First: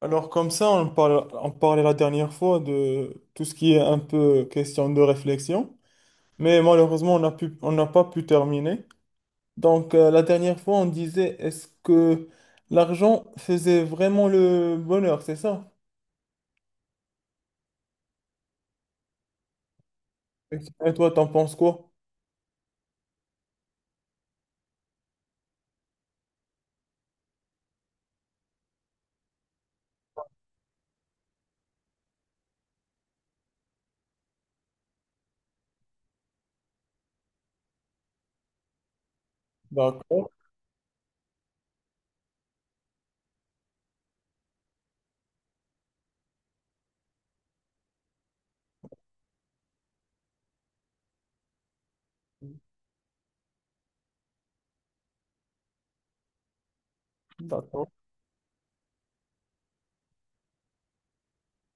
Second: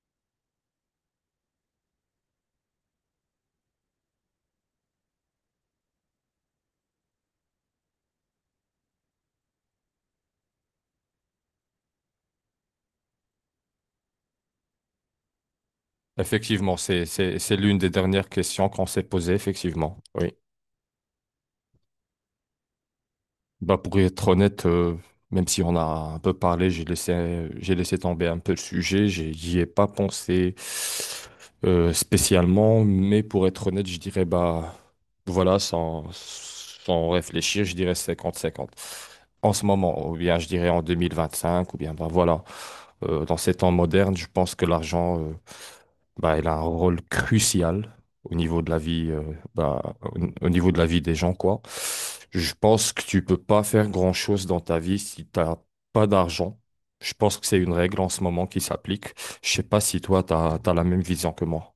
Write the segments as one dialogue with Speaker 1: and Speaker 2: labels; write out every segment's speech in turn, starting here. Speaker 1: Alors comme ça, on parlait la dernière fois de tout ce qui est un peu question de réflexion, mais malheureusement, on n'a pas pu terminer. Donc la dernière fois, on disait, est-ce que l'argent faisait vraiment le bonheur, c'est ça?
Speaker 2: Effectivement, c'est l'une des dernières questions qu'on s'est posées, effectivement. Oui.
Speaker 1: Et toi, t'en penses quoi?
Speaker 2: Bah, pour être honnête, même si on a un peu parlé, j'ai laissé tomber un peu le sujet, j'y ai pas pensé spécialement, mais pour être honnête, je dirais, bah, voilà, sans réfléchir, je dirais 50-50. En ce moment, ou
Speaker 1: D'accord.
Speaker 2: bien je dirais en 2025, ou bien, bah, voilà. Dans ces temps modernes, je pense que l'argent, bah, il a un rôle crucial au niveau de la vie, bah, au niveau de la vie des gens, quoi. Je pense que tu peux pas faire grand-chose dans ta vie si t'as pas d'argent. Je pense que c'est une
Speaker 1: D'accord.
Speaker 2: règle en ce moment qui s'applique. Je sais pas si toi, t'as la même vision que moi.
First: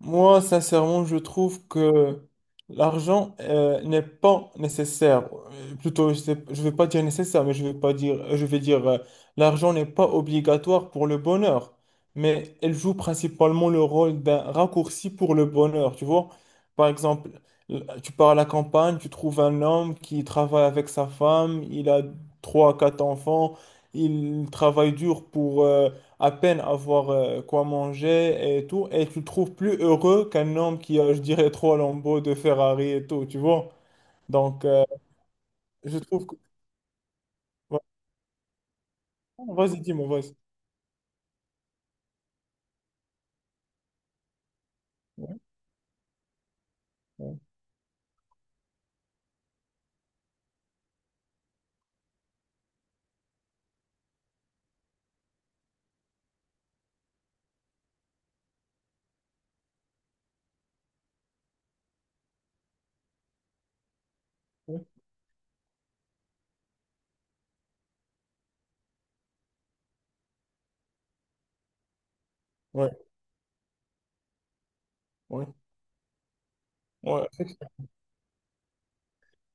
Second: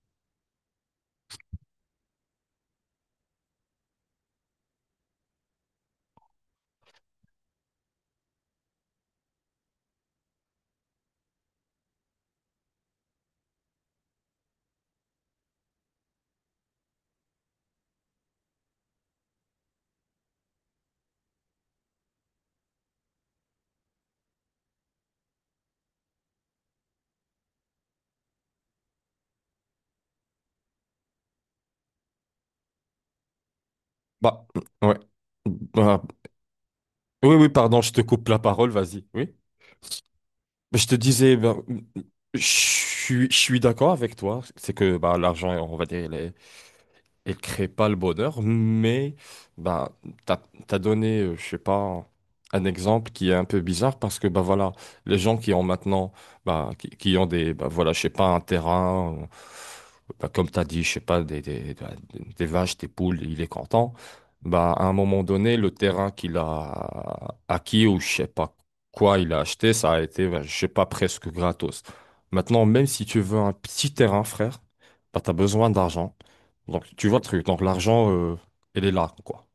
Speaker 1: Moi, sincèrement, je trouve que l'argent n'est pas nécessaire. Plutôt, je ne vais pas dire nécessaire, mais je vais pas dire, je vais dire l'argent n'est pas obligatoire pour le bonheur, mais elle joue principalement le rôle d'un raccourci pour le bonheur. Tu vois, par exemple, tu pars à la campagne, tu trouves un homme qui travaille avec sa femme, il a trois, quatre enfants, il travaille dur pour à peine avoir quoi manger et tout, et tu le trouves plus heureux qu'un homme qui a, je dirais, trois lambeaux de Ferrari et tout, tu vois.
Speaker 2: Bah,
Speaker 1: Donc,
Speaker 2: ouais.
Speaker 1: je
Speaker 2: Bah,
Speaker 1: trouve que...
Speaker 2: oui, oui, pardon,
Speaker 1: Ouais.
Speaker 2: je te coupe la parole, vas-y. Oui.
Speaker 1: Vas-y, dis-moi, vas-y.
Speaker 2: Mais je te disais, ben, je suis d'accord avec toi. C'est que bah, l'argent, on va dire, il est, elle
Speaker 1: Ouais,
Speaker 2: crée pas le bonheur, mais bah, t'as, t'as donné, je sais pas, un exemple qui est un peu bizarre parce que bah voilà, les gens qui ont maintenant, bah, qui ont des, bah voilà, je sais pas, un terrain, bah, comme t'as dit, je sais pas, ben, des vaches, des poules, il est content. Bah, à un moment donné, le terrain qu'il a acquis ou je sais pas quoi il a acheté, ça a été, bah, je sais pas, presque gratos. Maintenant, même
Speaker 1: ouais,
Speaker 2: si tu veux un petit terrain, frère, bah, t'as
Speaker 1: ouais,
Speaker 2: besoin d'argent. Donc, tu vois le
Speaker 1: ouais.
Speaker 2: truc. Donc, l'argent, elle est là, quoi.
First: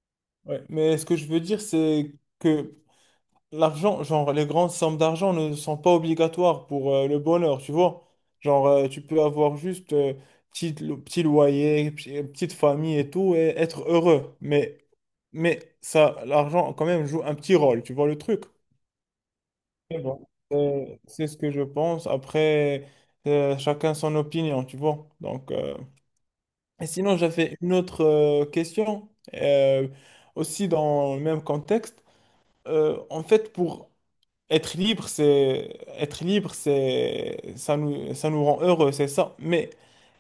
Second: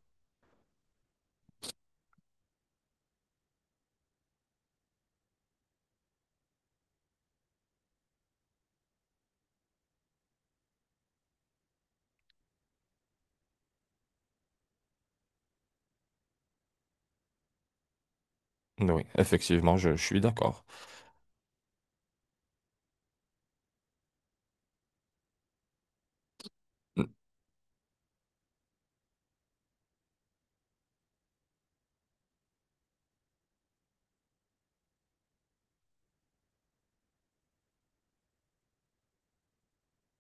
Speaker 1: Ouais. Mais ce que je veux dire, c'est que l'argent, genre, les grandes sommes d'argent ne sont pas obligatoires pour le bonheur, tu vois. Genre, tu peux avoir juste petit, petit loyer, petite famille et tout, et être heureux. Mais ça, l'argent, quand même, joue un petit rôle, tu vois le truc.
Speaker 2: Oui, effectivement,
Speaker 1: Mais
Speaker 2: je suis
Speaker 1: bon,
Speaker 2: d'accord.
Speaker 1: c'est ce que je pense. Après, chacun son opinion, tu vois. Donc, et sinon, j'avais une autre question, euh, aussi dans le même contexte. En fait, pour être libre, c'est ça nous rend heureux, c'est ça. Mais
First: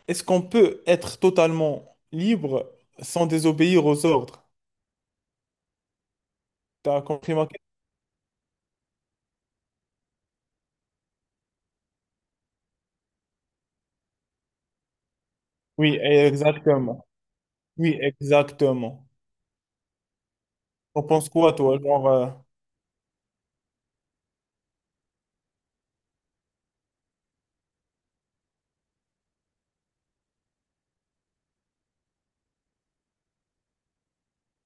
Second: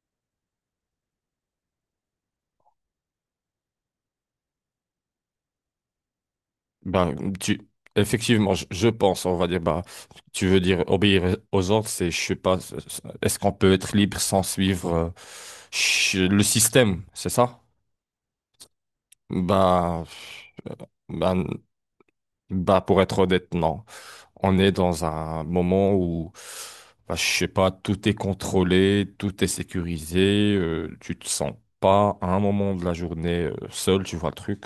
Speaker 1: est-ce qu'on peut être totalement libre sans désobéir aux ordres? T'as
Speaker 2: Ben,
Speaker 1: compris ma question?
Speaker 2: tu, effectivement, je pense, on va dire, bah, tu veux dire obéir aux ordres, c'est, je sais pas, est-ce qu'on peut être libre sans suivre
Speaker 1: Oui,
Speaker 2: le système,
Speaker 1: exactement.
Speaker 2: c'est ça?
Speaker 1: Oui, exactement.
Speaker 2: Ben, euh,
Speaker 1: On pense
Speaker 2: ben,
Speaker 1: quoi, toi? Genre,
Speaker 2: Bah, pour être honnête, non. On est dans un moment où, bah, je sais pas, tout est contrôlé, tout est sécurisé, tu te sens pas à un moment de la journée seul, tu vois le truc.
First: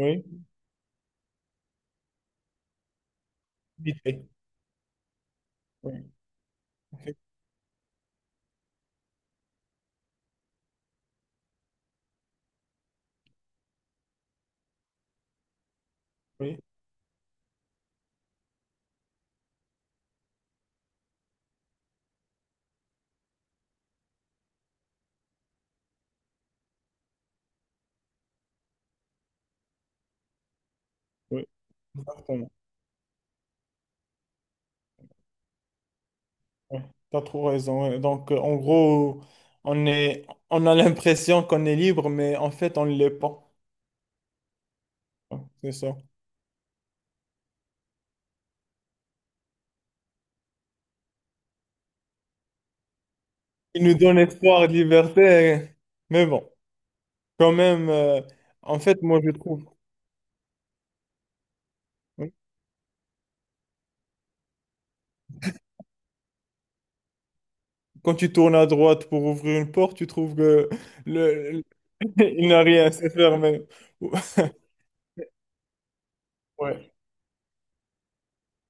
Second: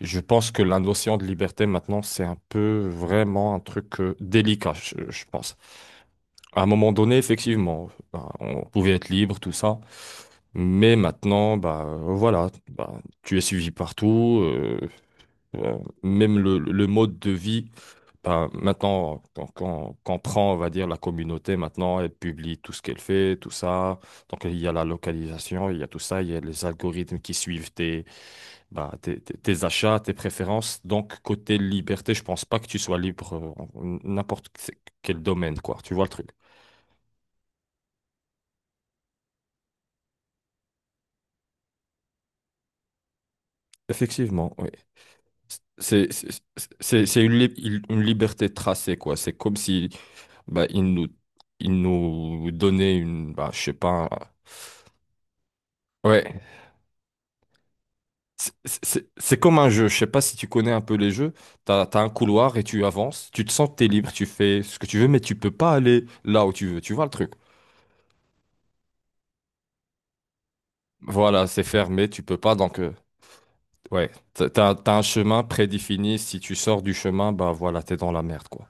Speaker 2: Je pense que la notion de liberté maintenant, c'est un peu vraiment un truc
Speaker 1: vite fait.
Speaker 2: délicat, je pense.
Speaker 1: Oui,
Speaker 2: À un moment
Speaker 1: oui,
Speaker 2: donné, effectivement, bah, on pouvait être libre, tout ça. Mais maintenant, bah, voilà, bah, tu es suivi partout. Euh, Même le mode de vie, ben, maintenant, quand prend, on va dire, la communauté, maintenant, elle publie tout ce qu'elle fait, tout ça. Donc, il y a la localisation, il y a tout ça, il y a les algorithmes qui suivent tes, ben, tes achats, tes préférences. Donc,
Speaker 1: oui,
Speaker 2: côté liberté, je pense
Speaker 1: exactement.
Speaker 2: pas que tu sois libre en n'importe quel domaine, quoi. Tu vois le truc.
Speaker 1: Oui, t'as trop raison. Ouais. Donc, en gros, on est, on a l'impression qu'on est libre, mais en fait, on ne l'est pas.
Speaker 2: Effectivement, oui.
Speaker 1: Ouais, c'est ça.
Speaker 2: C'est c'est- c'est une, une liberté tracée, quoi. C'est comme si bah, il nous donnait une. Bah, je sais
Speaker 1: Il nous
Speaker 2: pas.
Speaker 1: donne espoir et liberté. Mais
Speaker 2: Ouais.
Speaker 1: bon, quand même, en fait, moi, je
Speaker 2: C'est comme
Speaker 1: trouve,
Speaker 2: un jeu. Je sais pas si tu connais un peu les jeux. T'as un couloir et tu avances. Tu te sens que t'es libre. Tu fais ce que tu veux, mais tu peux pas aller là où tu veux. Tu vois le truc?
Speaker 1: quand tu tournes à droite pour ouvrir une porte, tu trouves que
Speaker 2: Voilà, c'est
Speaker 1: le,
Speaker 2: fermé. Tu peux
Speaker 1: il
Speaker 2: pas.
Speaker 1: n'a
Speaker 2: Donc,
Speaker 1: rien à se faire. Mais...
Speaker 2: ouais. T'as un chemin prédéfini. Si tu sors du
Speaker 1: Ouais.
Speaker 2: chemin, bah voilà, t'es dans la merde, quoi.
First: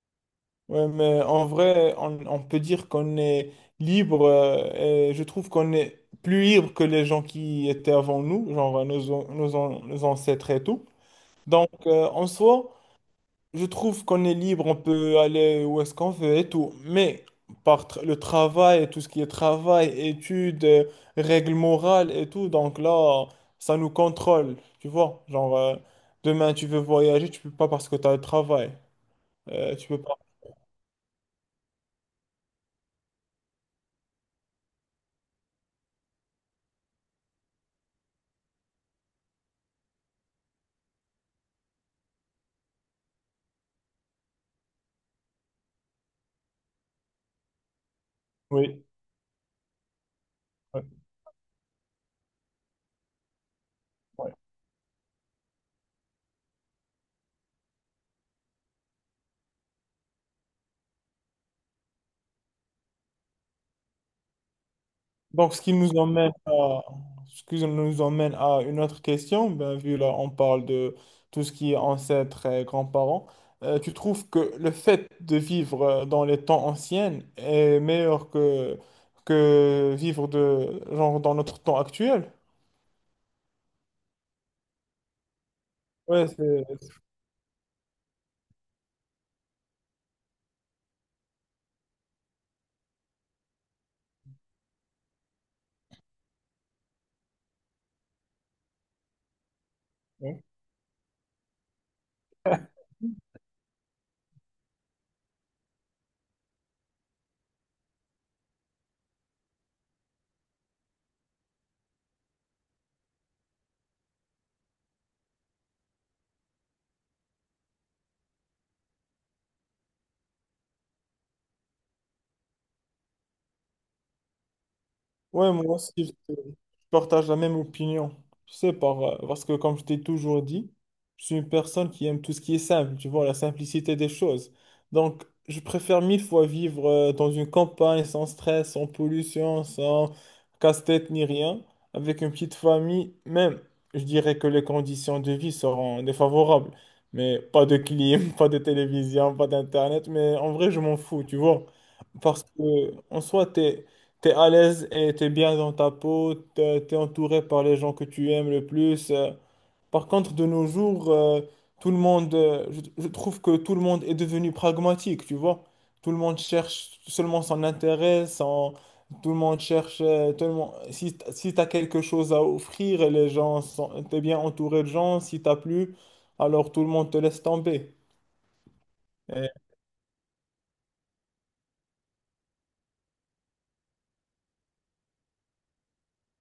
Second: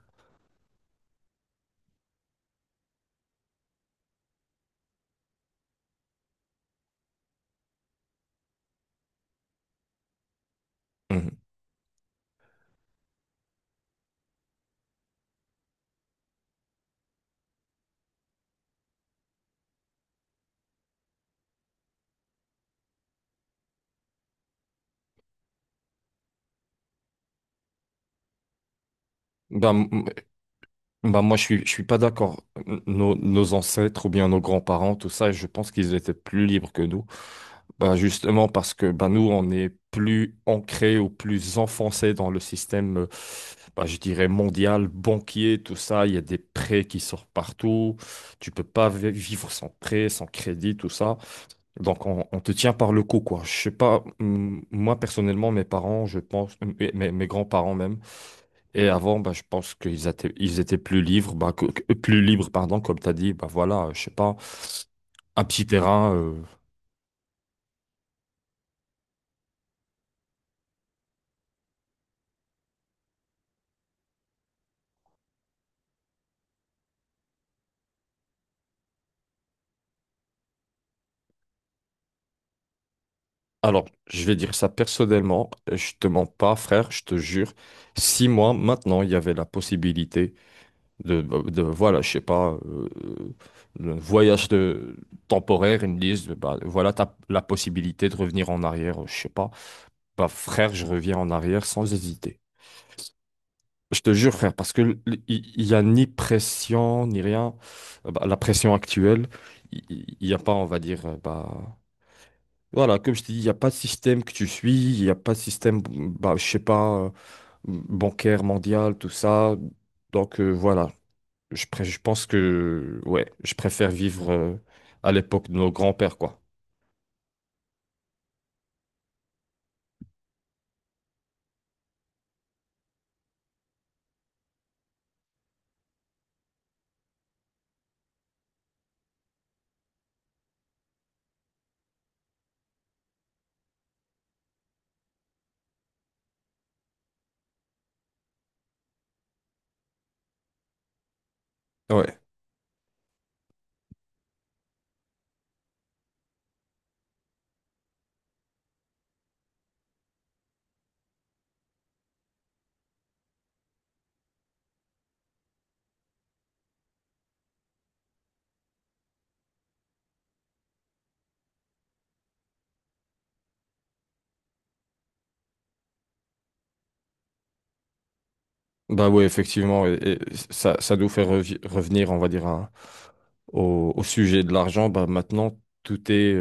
Speaker 1: Ouais, mais en vrai, on peut dire qu'on est libre, et je trouve qu'on est plus libre que les gens qui étaient avant nous, genre nos ancêtres et tout.
Speaker 2: Mhm.
Speaker 1: Donc, en soi, je trouve qu'on est libre, on peut aller où est-ce qu'on veut et tout, mais le travail, tout ce qui est travail, études, règles morales et tout, donc là, ça nous contrôle, tu vois. Genre, demain, tu veux voyager, tu peux pas parce que tu as le travail.
Speaker 2: Bah,
Speaker 1: Tu peux pas.
Speaker 2: Bah moi, je suis pas d'accord. Nos ancêtres ou bien nos grands-parents, tout ça, je pense qu'ils étaient plus libres que nous. Bah justement parce que bah nous, on est plus ancrés ou plus enfoncés dans le système, bah, je dirais, mondial, banquier, tout ça. Il y a des prêts qui sortent partout. Tu peux
Speaker 1: Oui.
Speaker 2: pas vivre sans prêt, sans crédit, tout ça. Donc, on te tient par le cou, quoi. Je sais pas,
Speaker 1: Ouais.
Speaker 2: moi, personnellement, mes parents, je pense, mes, mes grands-parents même, et avant, bah, je pense qu'ils étaient, ils étaient plus libres, bah, plus libres, pardon, comme tu as dit, bah voilà, je sais pas, un
Speaker 1: Donc, ce
Speaker 2: petit
Speaker 1: qui nous
Speaker 2: terrain.
Speaker 1: emmène à, ce qui nous emmène à une autre question, ben, vu là, on parle de tout ce qui est ancêtres et grands-parents, tu trouves que le fait de vivre dans les temps anciens est meilleur que vivre de, genre, dans notre temps actuel?
Speaker 2: Alors, je vais dire ça personnellement, je te mens
Speaker 1: Ouais,
Speaker 2: pas,
Speaker 1: c'est-
Speaker 2: frère, je te jure. Si moi, maintenant, il y avait la possibilité de voilà, je sais pas, le voyage de, temporaire, ils me disent, bah voilà, t'as la possibilité de revenir en arrière, je sais pas. Bah frère, je reviens en arrière sans hésiter. Je te jure, frère, parce que il n'y a ni pression, ni rien. Bah, la pression actuelle, il n'y a pas, on va dire, bah, voilà, comme je te dis, il n'y a pas de système que tu suis, il n'y a pas de système, bah, je sais pas, bancaire mondial, tout ça. Donc, voilà, je pense que, ouais, je préfère vivre à l'époque
Speaker 1: ouais,
Speaker 2: de nos
Speaker 1: moi aussi.
Speaker 2: grands-pères, quoi.
Speaker 1: Partage la même opinion. Tu sais, parce que comme je t'ai toujours dit, je suis une personne qui aime tout ce qui est simple, tu vois, la simplicité des choses. Donc, je préfère mille fois vivre dans une campagne sans stress, sans pollution, sans casse-tête ni rien, avec une petite famille. Même, je dirais que les conditions de vie seront défavorables. Mais pas de clim, pas de télévision, pas d'internet. Mais en vrai, je m'en fous, tu vois.
Speaker 2: Ouais,
Speaker 1: Parce que, en soi, t'es à l'aise et t'es bien dans ta peau, t'es entouré par les gens que tu aimes le plus. Par contre, de nos jours, tout le monde, je trouve que tout le monde est devenu pragmatique, tu vois. Tout le monde cherche seulement son intérêt, tout le monde cherche, si, si t'as quelque chose à offrir, les gens sont, t'es bien entouré de gens, si t'as plus, alors tout le monde te laisse tomber.
Speaker 2: bah ouais,
Speaker 1: Et
Speaker 2: effectivement, et ça nous fait revenir, on va dire, à- au, au sujet de l'argent, bah maintenant, tout est.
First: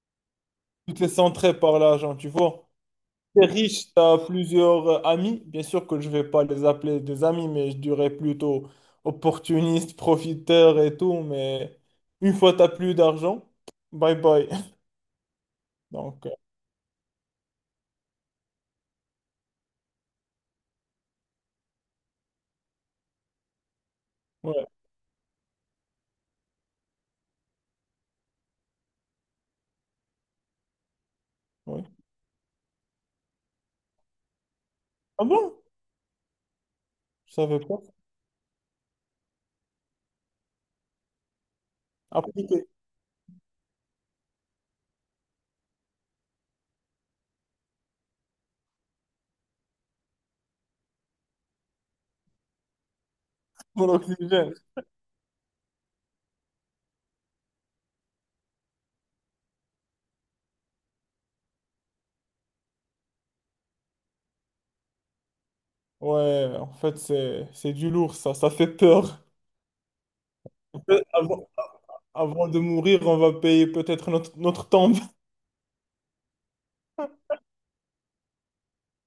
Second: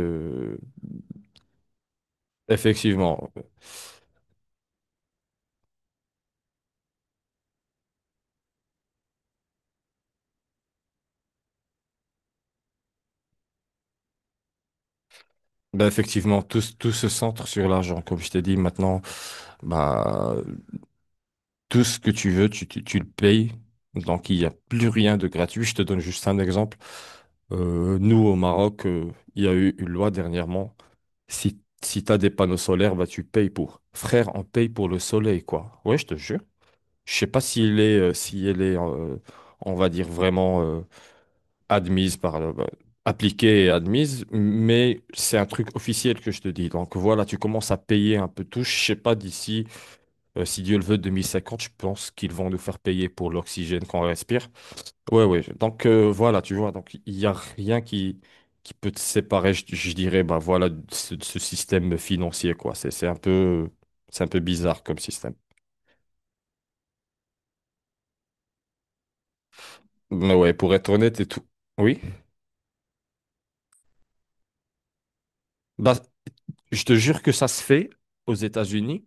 Speaker 1: tout est centré par l'argent, tu vois.
Speaker 2: Effectivement.
Speaker 1: T'es riche, tu as plusieurs amis. Bien sûr que je vais pas les appeler des amis, mais je dirais plutôt opportuniste, profiteur et tout. Mais une fois que tu plus d'argent, bye bye.
Speaker 2: Ben
Speaker 1: Donc,
Speaker 2: effectivement, tout se centre sur l'argent. Comme je t'ai dit maintenant, bah, tout ce que tu veux, tu le payes. Donc, il n'y a
Speaker 1: ouais,
Speaker 2: plus rien de gratuit. Je te donne juste un exemple. Nous, au Maroc, il y a eu une loi dernièrement.
Speaker 1: ouais.
Speaker 2: Si tu as des panneaux solaires, bah, tu payes pour. Frère, on paye pour le
Speaker 1: Ah
Speaker 2: soleil,
Speaker 1: bon?
Speaker 2: quoi. Ouais, je te jure. Je sais
Speaker 1: Je
Speaker 2: pas
Speaker 1: savais
Speaker 2: s'il
Speaker 1: pas.
Speaker 2: est, si elle est, on va dire vraiment. Admise par le,
Speaker 1: Appliquer
Speaker 2: bah, appliquée et admise, mais c'est un truc officiel que je te dis. Donc voilà, tu commences à payer un peu tout. Je sais pas d'ici, si Dieu le veut, 2050, je pense qu'ils vont nous faire payer pour l'oxygène
Speaker 1: mon
Speaker 2: qu'on respire.
Speaker 1: oxygène.
Speaker 2: Ouais, ouais. Donc voilà, tu vois, donc il y a rien qui peut te séparer, je dirais, bah voilà, de ce système financier, quoi. C'est un peu bizarre comme système.
Speaker 1: Ouais, en fait, c'est du lourd, ça. Ça fait peur.
Speaker 2: Mais ouais, pour être
Speaker 1: Peut-
Speaker 2: honnête et tout.
Speaker 1: Avant,
Speaker 2: Oui.
Speaker 1: avant de mourir, on va payer peut-être notre, notre tombe.
Speaker 2: Bah, je te jure que ça se fait aux États-Unis.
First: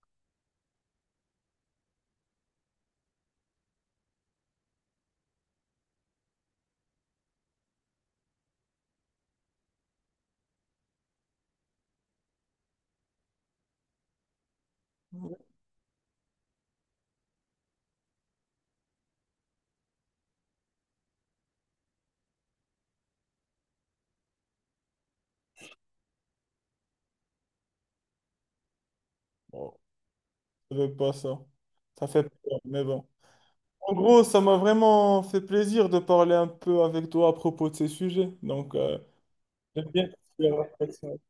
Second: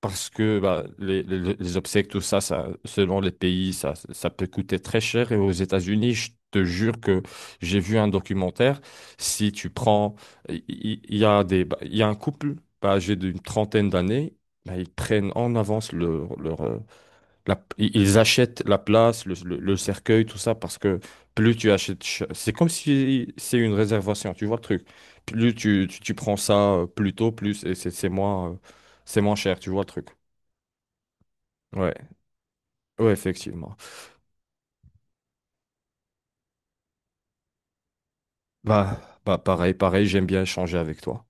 Speaker 2: Parce que bah, les obsèques, tout ça, ça, selon les pays, ça peut coûter très cher. Et aux États-Unis, je te jure que j'ai vu un documentaire. Si tu prends, il y a des, bah, il y a un couple bah, âgé d'une trentaine d'années, bah, ils prennent en avance ils achètent la place, le cercueil, tout ça, parce que plus tu achètes, c'est comme si c'est une réservation, tu vois le truc. Plus tu prends ça plus tôt, plus et c'est moins, c'est moins cher, tu
Speaker 1: Bon,
Speaker 2: vois le truc.
Speaker 1: je savais pas ça.
Speaker 2: Ouais,
Speaker 1: Ça fait peur, mais bon.
Speaker 2: ouais, effectivement.
Speaker 1: En gros, ça m'a vraiment fait plaisir de parler un peu avec toi à propos de ces sujets. Donc,
Speaker 2: Bah, bah pareil,
Speaker 1: j'aime
Speaker 2: pareil,
Speaker 1: bien
Speaker 2: j'aime bien
Speaker 1: la
Speaker 2: échanger avec
Speaker 1: réflexion.
Speaker 2: toi.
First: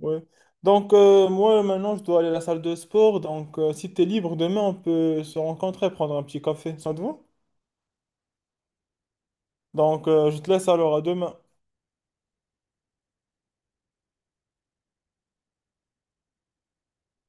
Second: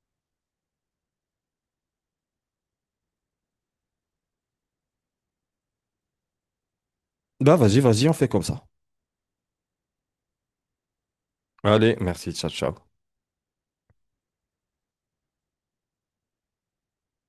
Speaker 1: Ouais. Donc, moi, maintenant, je dois aller à la salle de sport. Donc, si tu es libre demain, on peut se rencontrer, prendre un petit café. Ça te va?
Speaker 2: Bah, vas-y, vas-y, on fait comme ça.
Speaker 1: Donc, je te laisse alors à demain.
Speaker 2: Allez, merci, ciao, ciao.